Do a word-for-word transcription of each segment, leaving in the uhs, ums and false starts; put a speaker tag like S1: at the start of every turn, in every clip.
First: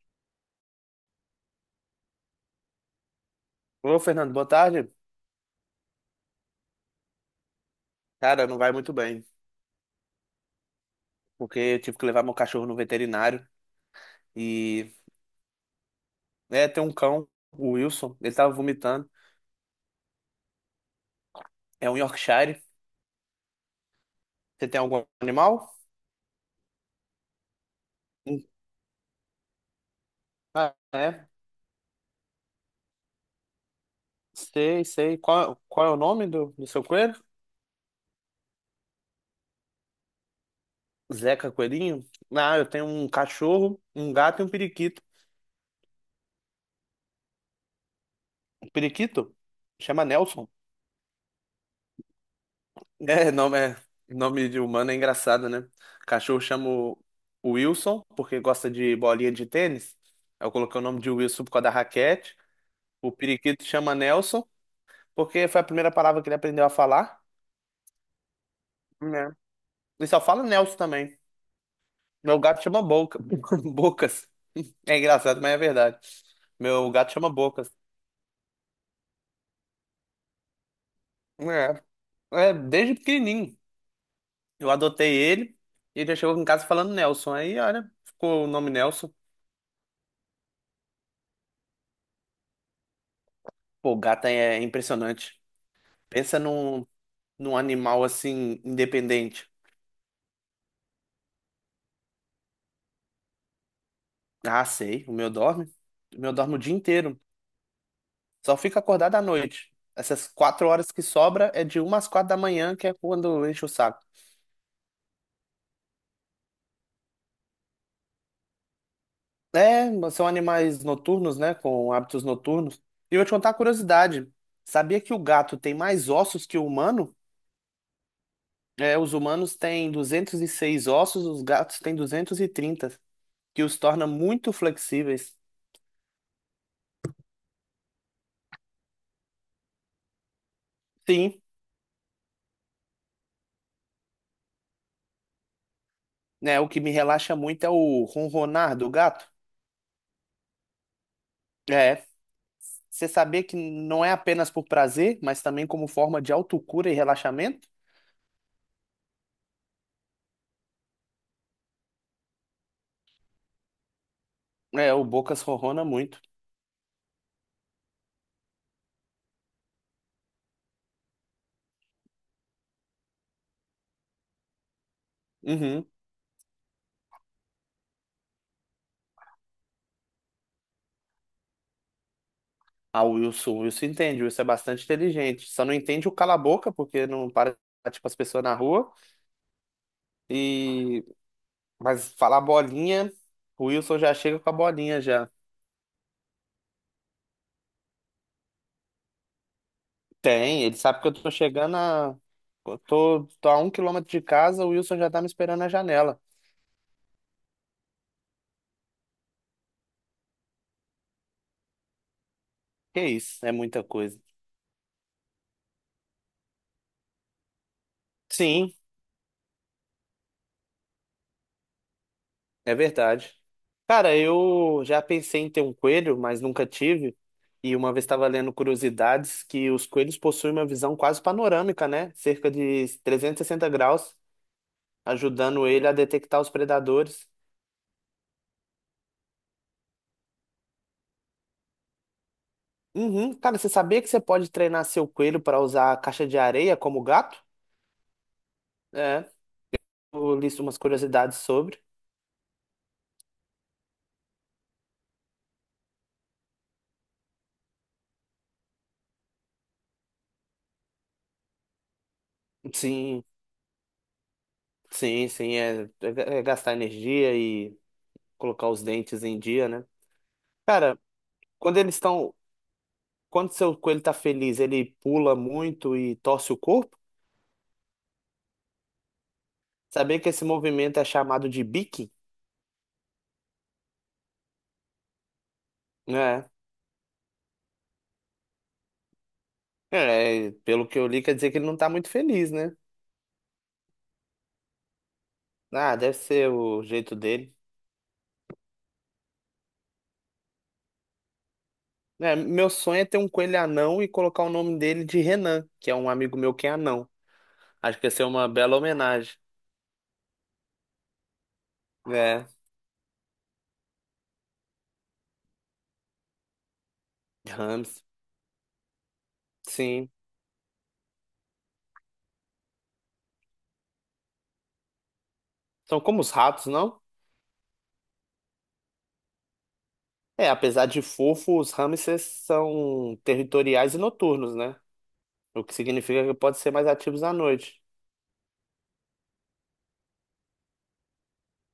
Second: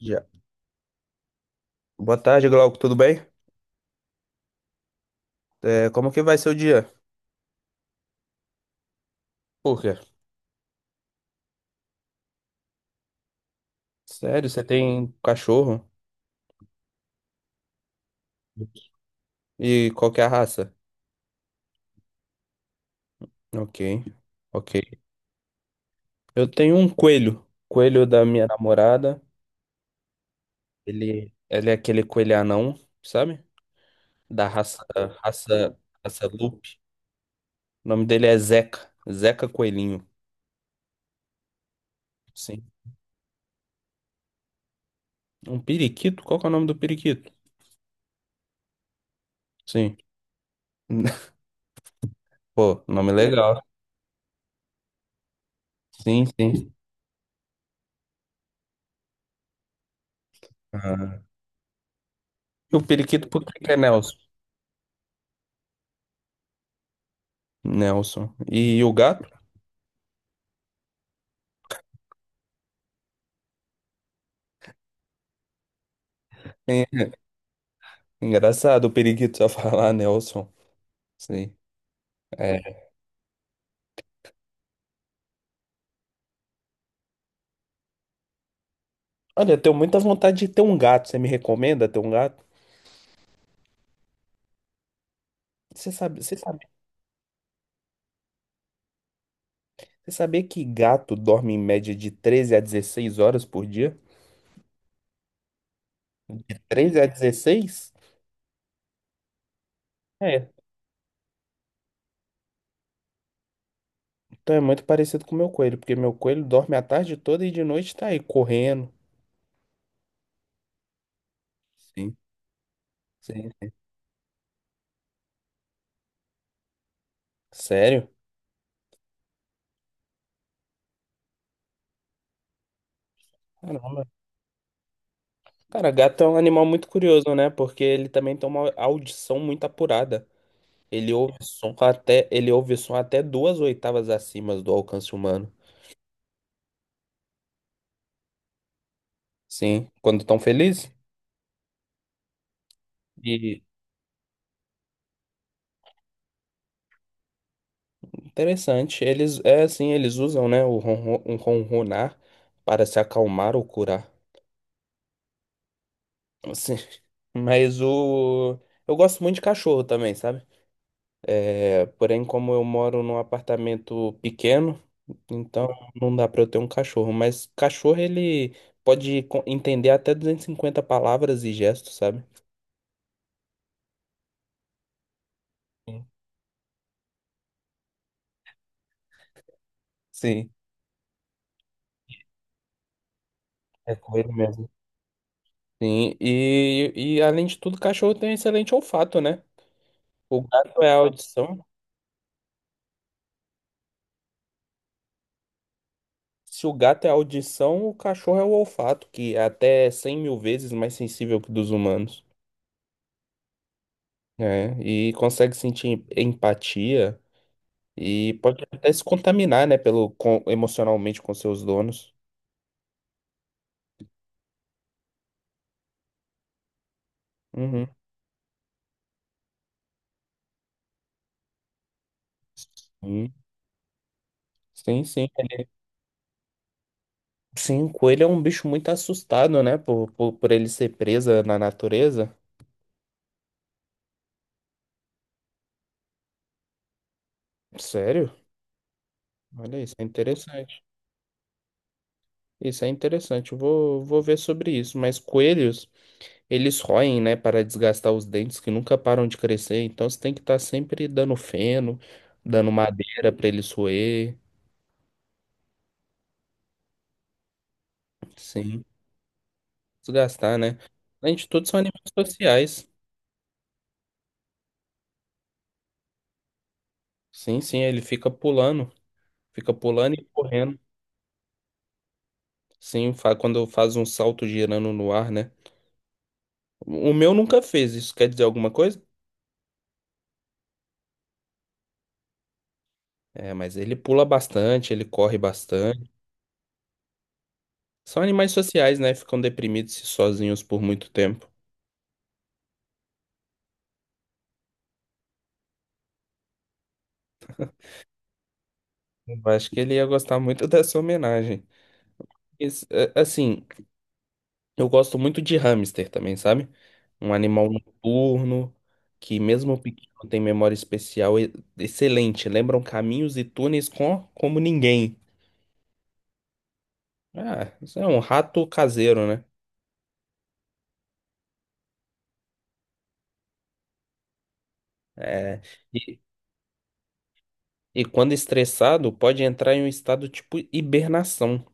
S1: Já. Boa tarde, Glauco, tudo bem?
S2: Ô, Fernando, boa tarde.
S1: É, como que vai ser o dia?
S2: Cara, não vai muito bem,
S1: Por quê?
S2: porque eu tive que levar meu cachorro no veterinário
S1: Sério, você
S2: e
S1: tem cachorro?
S2: é, tem um cão, o Wilson, ele tava vomitando.
S1: E qual que é a raça?
S2: É um Yorkshire.
S1: Ok,
S2: Você
S1: ok.
S2: tem algum animal?
S1: Eu tenho um coelho. Coelho da
S2: Hum.
S1: minha namorada.
S2: Ah, é.
S1: Ele, ele é aquele coelho anão, sabe? Da raça,
S2: Sei, sei. Qual,
S1: raça,
S2: qual é o
S1: raça
S2: nome do, do
S1: Lupe.
S2: seu coelho?
S1: O nome dele é Zeca. Zeca Coelhinho.
S2: Zeca Coelhinho? Ah,
S1: Sim.
S2: eu tenho um cachorro, um gato e um periquito.
S1: Um periquito? Qual que é o nome do periquito?
S2: Um periquito?
S1: Sim.
S2: Chama Nelson.
S1: Pô, nome
S2: É, nome,
S1: legal.
S2: é, nome de humano é engraçado, né?
S1: Sim,
S2: Cachorro chama
S1: sim.
S2: o o Wilson, porque gosta de bolinha de tênis. Aí eu coloquei o nome de
S1: Ah.
S2: Wilson por causa da raquete.
S1: E o
S2: O
S1: periquito, por que
S2: periquito
S1: que é
S2: chama
S1: Nelson?
S2: Nelson, porque foi a primeira palavra que ele aprendeu a falar,
S1: Nelson. E o gato?
S2: né? Ele só fala Nelson também. Meu gato chama Boca. Bocas. É engraçado, mas é verdade. Meu
S1: É
S2: gato chama Bocas.
S1: engraçado o periquito só falar Nelson. Sim.
S2: É, é
S1: É.
S2: desde pequenininho. Eu adotei ele e ele já chegou em casa falando Nelson. Aí, olha, ficou o nome Nelson.
S1: Olha, eu tenho muita vontade de ter um gato. Você me recomenda ter um gato?
S2: Pô, o gato é impressionante.
S1: Você sabe, você
S2: Pensa
S1: sabe,
S2: num, num animal assim, independente.
S1: você sabia que gato dorme em média de treze a dezesseis horas por dia?
S2: Ah, sei, o meu dorme. O meu dorme o dia
S1: treze a
S2: inteiro.
S1: dezesseis
S2: Só fica acordado à noite. Essas
S1: É.
S2: quatro horas que sobra é de uma às quatro da manhã, que é quando enche o saco.
S1: Então é muito parecido com o meu coelho, porque meu coelho dorme a tarde toda e de noite tá aí correndo.
S2: É, são animais noturnos, né? Com
S1: Sim.
S2: hábitos noturnos. E eu vou te
S1: Sim.
S2: contar uma curiosidade. Sabia que o gato tem mais ossos que o humano?
S1: Sério?
S2: É, os humanos têm duzentos e seis ossos, os gatos têm duzentos e trinta, que os
S1: Caramba.
S2: torna muito flexíveis.
S1: Cara, gato é um animal muito curioso, né? Porque ele também tem uma audição muito apurada. Ele ouve
S2: Sim,
S1: som até, ele ouve som até duas oitavas acima do alcance humano.
S2: né? O que me relaxa muito é o ronronar do gato.
S1: Sim, quando estão felizes.
S2: É, você saber que
S1: E
S2: não é apenas por prazer, mas também como forma de autocura e relaxamento.
S1: interessante, eles é assim, eles usam, né, o ronron- um ronronar para se acalmar ou curar.
S2: É, o Bocas ronrona muito.
S1: Assim, mas o eu gosto muito de cachorro também, sabe? É, porém, como eu moro num apartamento pequeno, então
S2: Uhum.
S1: não dá para eu ter um cachorro, mas cachorro ele pode co- entender até duzentas e cinquenta palavras e gestos, sabe?
S2: Ah, o Wilson, o Wilson entende, o Wilson é bastante inteligente. Só não
S1: Sim.
S2: entende o cala a boca, porque não para, tipo, as pessoas na rua.
S1: Sim.
S2: E... Mas falar bolinha, o
S1: É
S2: Wilson já
S1: com ele
S2: chega com a
S1: mesmo.
S2: bolinha já.
S1: Sim, e, e além de tudo, o cachorro tem um excelente olfato, né? O
S2: Tem, ele
S1: gato é a
S2: sabe que eu tô
S1: audição.
S2: chegando a... Eu tô, tô a um quilômetro de casa, o Wilson já tá me esperando na janela.
S1: Se o gato é a audição, o cachorro é o olfato, que é até cem mil vezes mais sensível que o dos humanos.
S2: Que isso, é muita coisa.
S1: Né? E consegue sentir empatia e pode
S2: Sim,
S1: até se contaminar, né, pelo, com- emocionalmente com seus donos.
S2: é verdade. Cara, eu já pensei em ter um coelho, mas nunca tive. E
S1: Uhum.
S2: uma vez estava lendo curiosidades que os coelhos possuem uma visão quase panorâmica, né? Cerca de trezentos e sessenta graus,
S1: Sim, sim. Sim,
S2: ajudando ele a detectar os predadores.
S1: sim, o coelho é um bicho muito assustado, né, por, por, por ele ser presa na natureza.
S2: Uhum. Cara, você sabia que você pode treinar seu coelho para usar a caixa de areia como gato?
S1: Sério?
S2: É,
S1: Olha isso, é
S2: eu li umas
S1: interessante.
S2: curiosidades sobre.
S1: Isso é interessante, eu vou, vou ver sobre isso. Mas coelhos, eles roem, né, para desgastar os dentes que nunca param de crescer. Então você tem que estar sempre dando feno, dando
S2: Sim,
S1: madeira para eles roer.
S2: sim, sim, é, é é gastar energia e colocar os
S1: Sim,
S2: dentes em dia, né?
S1: desgastar, né?
S2: Cara,
S1: Além de tudo, são
S2: quando eles
S1: animais
S2: estão
S1: sociais.
S2: Quando seu coelho está feliz, ele pula muito e torce o corpo?
S1: Sim, sim, ele fica pulando, fica pulando
S2: Sabia
S1: e
S2: que esse
S1: correndo.
S2: movimento é chamado de beaking?
S1: Sim, fa- quando faz um salto girando no ar, né?
S2: É,
S1: O meu nunca fez, isso quer dizer alguma coisa?
S2: é, pelo que eu li, quer dizer que ele não está muito feliz, né?
S1: É, mas ele pula bastante, ele corre
S2: Ah,
S1: bastante.
S2: deve ser o jeito dele.
S1: São animais sociais, né? Ficam deprimidos e sozinhos por muito tempo.
S2: É, meu sonho é ter um coelho anão e colocar o nome dele de Renan, que é um amigo meu que é anão. Acho que ia ser uma bela homenagem.
S1: Eu acho que ele ia gostar muito dessa homenagem.
S2: É,
S1: Esse- é, assim, eu gosto muito de hamster também, sabe? Um animal
S2: hamster,
S1: noturno que, mesmo pequeno,
S2: sim.
S1: tem memória especial e- excelente. Lembram caminhos e túneis com, como ninguém.
S2: São como os ratos, não?
S1: Ah, isso é um rato caseiro, né?
S2: É, apesar de fofo, os hamsters são territoriais e noturnos, né?
S1: É,
S2: O que
S1: e,
S2: significa que podem ser mais ativos à noite.
S1: e quando estressado, pode entrar em um estado tipo hibernação.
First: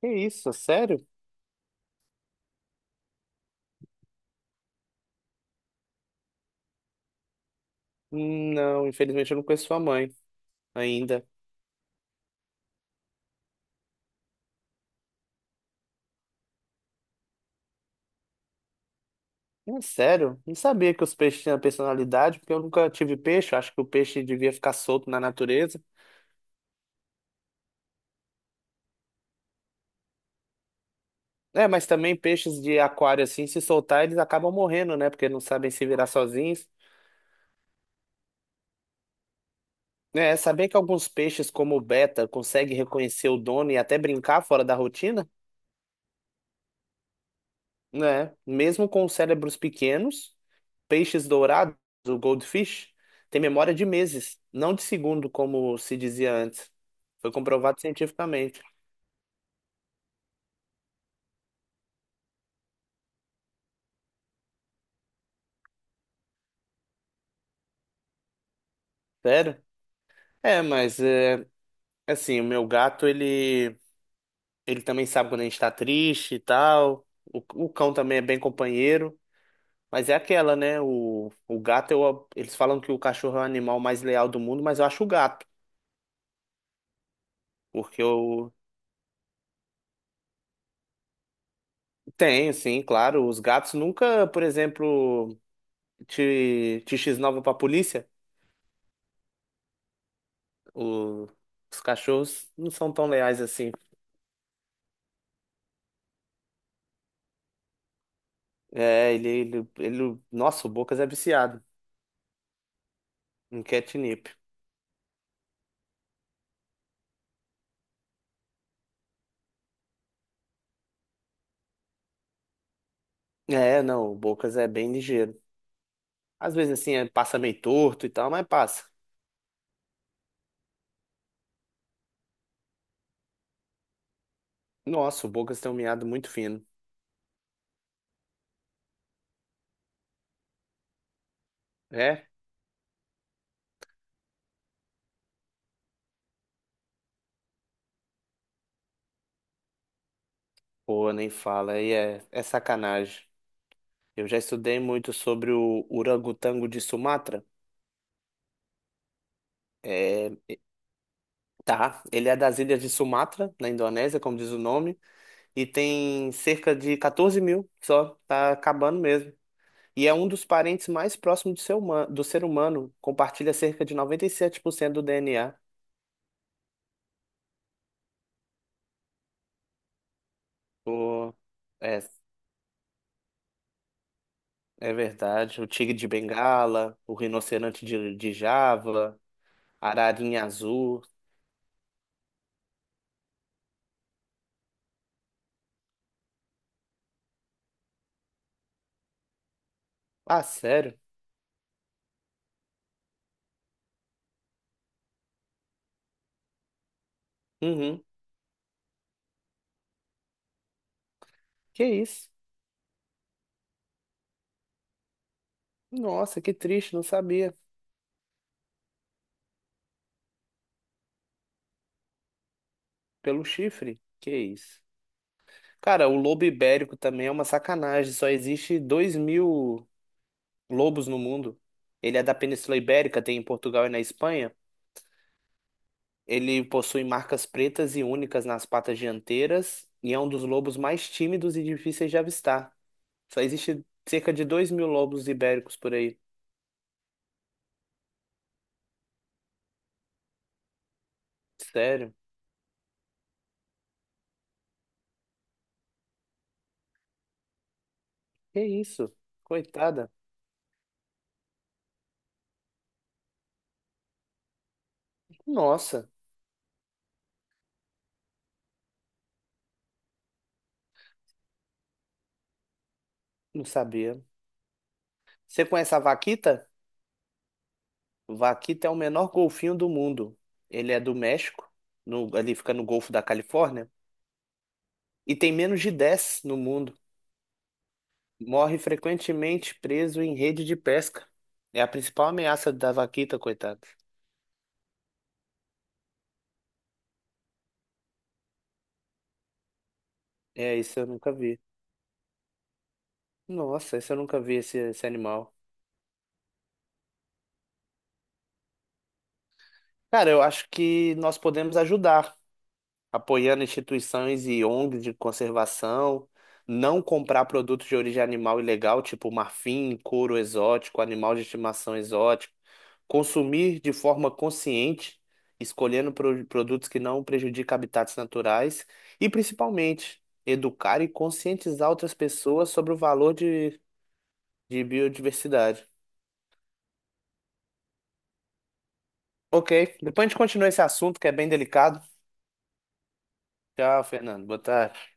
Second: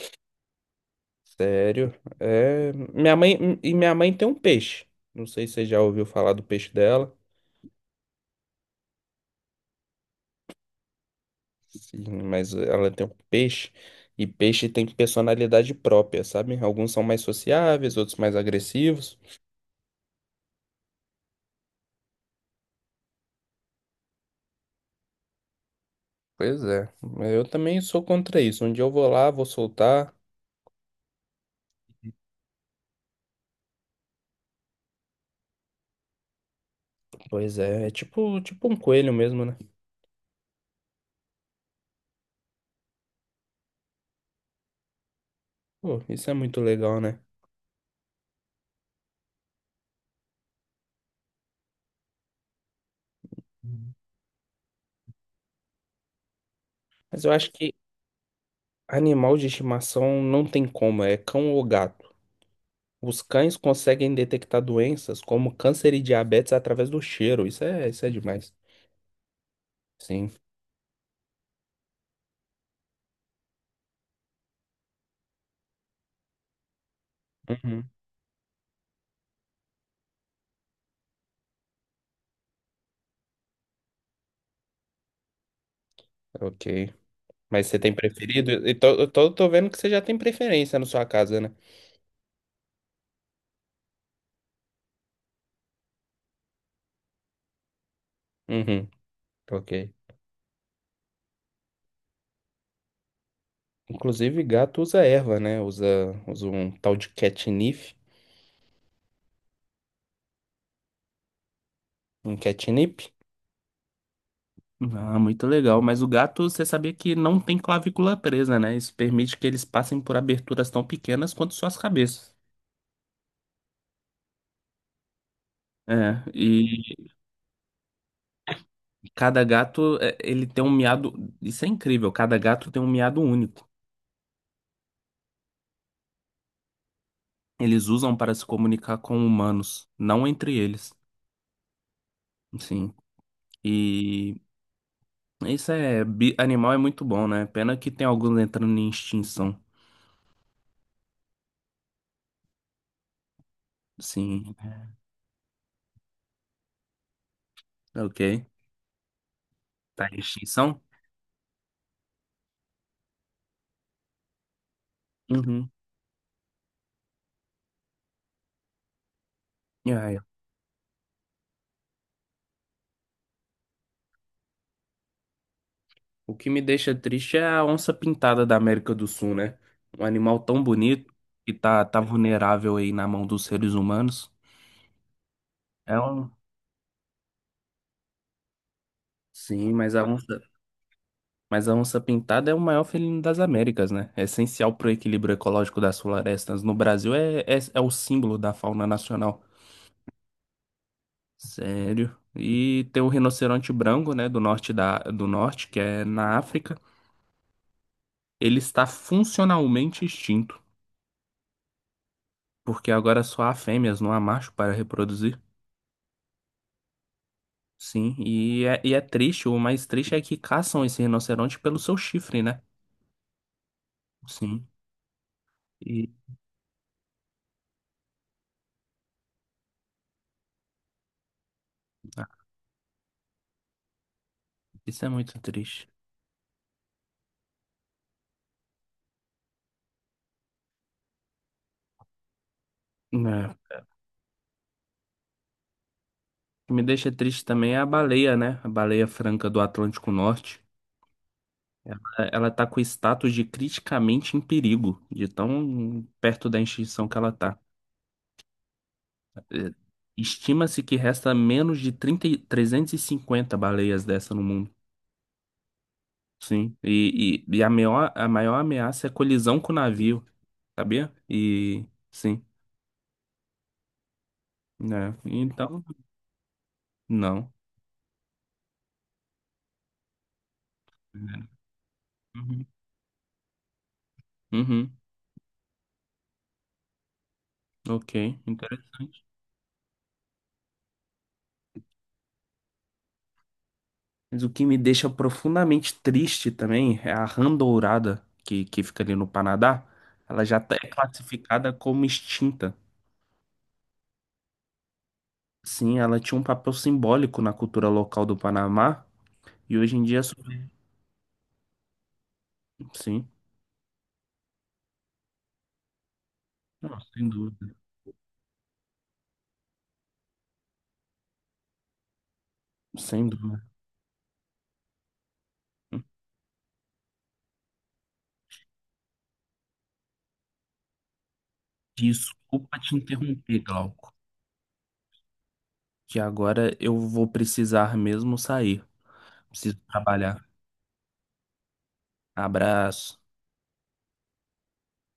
S2: Que isso? É sério?
S1: Sério. É, minha mãe e minha mãe tem um peixe. Não sei se você já ouviu falar do peixe dela,
S2: Não, infelizmente eu não conheço sua mãe ainda.
S1: sim, mas ela tem um peixe e peixe tem personalidade própria, sabe? Alguns são mais sociáveis, outros mais agressivos.
S2: É sério? Não sabia que os peixes tinham personalidade, porque eu nunca tive peixe. Eu acho que o peixe devia ficar solto na natureza.
S1: Pois é. Eu também sou contra isso. Um dia eu vou lá, vou soltar.
S2: É, mas também peixes de aquário, assim, se soltar, eles acabam morrendo, né? Porque não sabem se virar sozinhos.
S1: Pois é, é tipo, tipo um coelho mesmo, né?
S2: É, saber que alguns peixes, como o beta, conseguem reconhecer o dono e até brincar fora da rotina,
S1: Pô, isso é muito legal, né?
S2: né? Mesmo com cérebros pequenos. Peixes dourados, o goldfish, tem memória de meses, não de segundo, como se dizia antes.
S1: Mas
S2: Foi
S1: eu acho que
S2: comprovado cientificamente.
S1: animal de estimação não tem como, é cão ou gato. Os cães conseguem detectar doenças como câncer e diabetes através do cheiro. Isso é, isso é demais.
S2: Sério?
S1: Sim.
S2: É, mas é, assim, o meu gato, ele, ele também sabe quando a gente tá triste e tal. O, o
S1: Uhum.
S2: cão também é bem companheiro. Mas é aquela, né? O, o gato, eu, eles falam que o cachorro é o animal mais leal do mundo, mas eu acho o gato.
S1: Ok. Mas você tem
S2: Porque
S1: preferido?
S2: eu
S1: Eu tô, eu tô, tô vendo que você já tem preferência na sua casa, né?
S2: tenho, sim, claro. Os gatos nunca, por exemplo, te, te x-nova pra polícia.
S1: Uhum. Ok.
S2: O- os cachorros não são tão leais assim.
S1: Inclusive, gato usa erva, né? Usa, usa um tal de catnip.
S2: É, ele, ele, ele. Nossa, o Bocas é viciado
S1: Um catnip.
S2: em catnip.
S1: Ah, muito legal. Mas o gato, você sabia que não tem clavícula presa, né? Isso permite que eles passem por aberturas tão pequenas quanto suas cabeças.
S2: É, não, o Bocas é bem ligeiro.
S1: É,
S2: Às vezes, assim,
S1: e
S2: é- passa meio torto e tal, mas passa.
S1: cada gato, é, ele tem um miado. Isso é incrível. Cada gato tem um miado único.
S2: Nossa, o Bocas tem um miado muito fino.
S1: Eles usam para se comunicar com humanos, não entre eles.
S2: É?
S1: Sim. E isso é. bi- Animal é muito bom, né? Pena que tem alguns entrando em extinção.
S2: Pô, nem fala. Aí é, é sacanagem. Eu já
S1: Sim.
S2: estudei muito sobre o orangotango de Sumatra.
S1: Ok. Tá em
S2: É,
S1: extinção?
S2: tá. Ele é das ilhas de Sumatra, na Indonésia, como diz o nome, e
S1: Uhum.
S2: tem cerca de quatorze mil só. Tá acabando mesmo. E
S1: Ah,
S2: é
S1: é.
S2: um dos parentes mais próximos do ser humano, do ser humano. Compartilha cerca de noventa e sete por cento do D N A.
S1: O que me deixa triste é a onça pintada da América do Sul, né? Um animal tão bonito
S2: O,
S1: que tá, tá
S2: é,
S1: vulnerável aí na mão dos seres humanos.
S2: é verdade. O tigre
S1: É
S2: de
S1: um.
S2: Bengala, o rinoceronte de, de Java,
S1: Sim,
S2: a
S1: mas a onça.
S2: ararinha azul.
S1: Mas a onça-pintada é o maior felino das Américas, né? É essencial para o equilíbrio ecológico das florestas. No Brasil é, é, é o símbolo da fauna nacional.
S2: Ah, sério?
S1: Sério. E tem o rinoceronte branco, né, do norte da, do norte, que é na África.
S2: Uhum.
S1: Ele está funcionalmente extinto,
S2: Que isso?
S1: porque agora só há fêmeas, não há macho para reproduzir.
S2: Nossa, que triste, não sabia.
S1: Sim, e é, e é triste, o mais triste é que caçam esse rinoceronte pelo seu chifre, né?
S2: Pelo chifre? Que
S1: Sim.
S2: isso? Cara,
S1: E
S2: o lobo ibérico também é uma sacanagem. Só existe dois mil lobos no mundo. Ele é
S1: ah,
S2: da Península Ibérica, tem em Portugal e na Espanha.
S1: isso é muito triste.
S2: Ele possui marcas pretas e únicas nas patas dianteiras e é um dos lobos mais tímidos e difíceis de avistar. Só
S1: É.
S2: existe cerca de dois mil lobos ibéricos por aí.
S1: O que me deixa triste também é a baleia, né? A baleia franca do Atlântico Norte. Ela,
S2: Sério?
S1: ela tá com o status de criticamente em perigo, de tão perto da extinção que ela tá.
S2: Que isso?
S1: É,
S2: Coitada.
S1: estima-se que resta menos de trinta, e- trezentas e cinquenta baleias dessa no mundo.
S2: Nossa,
S1: Sim. E, e, e a maior, a maior ameaça é colisão com o navio, sabia? E sim,
S2: não sabia.
S1: né?
S2: Você
S1: Então,
S2: conhece a vaquita?
S1: não.
S2: Vaquita é o menor golfinho do mundo. Ele é do México, no- ali
S1: Uhum.
S2: fica no Golfo da Califórnia,
S1: Uhum.
S2: e tem menos de dez no mundo.
S1: Ok,
S2: Morre
S1: interessante.
S2: frequentemente preso em rede de pesca. É a principal ameaça da vaquita, coitada.
S1: Mas o que me deixa profundamente triste também é a rã dourada que, que fica ali no Panadá. Ela já tá-
S2: É,
S1: é
S2: isso eu nunca vi.
S1: classificada como extinta.
S2: Nossa, isso eu nunca vi esse, esse animal.
S1: Sim, ela tinha um papel simbólico na cultura local do Panamá e hoje em dia. É
S2: Cara,
S1: só-
S2: eu acho que nós podemos ajudar,
S1: Sim,
S2: apoiando instituições e O N Gs de conservação,
S1: não,
S2: não
S1: sem
S2: comprar
S1: dúvida,
S2: produtos de origem animal ilegal, tipo marfim, couro exótico, animal de estimação exótico,
S1: sem dúvida.
S2: consumir de forma consciente, escolhendo pro- produtos que não prejudicam habitats naturais e, principalmente, educar e conscientizar outras pessoas
S1: Desculpa
S2: sobre
S1: te
S2: o valor
S1: interromper,
S2: de,
S1: Glauco,
S2: de biodiversidade.
S1: que agora eu vou precisar mesmo sair.
S2: Ok,
S1: Preciso
S2: depois a gente
S1: trabalhar.
S2: continua esse assunto que é bem delicado.
S1: Abraço.
S2: Tchau, Fernando. Boa tarde.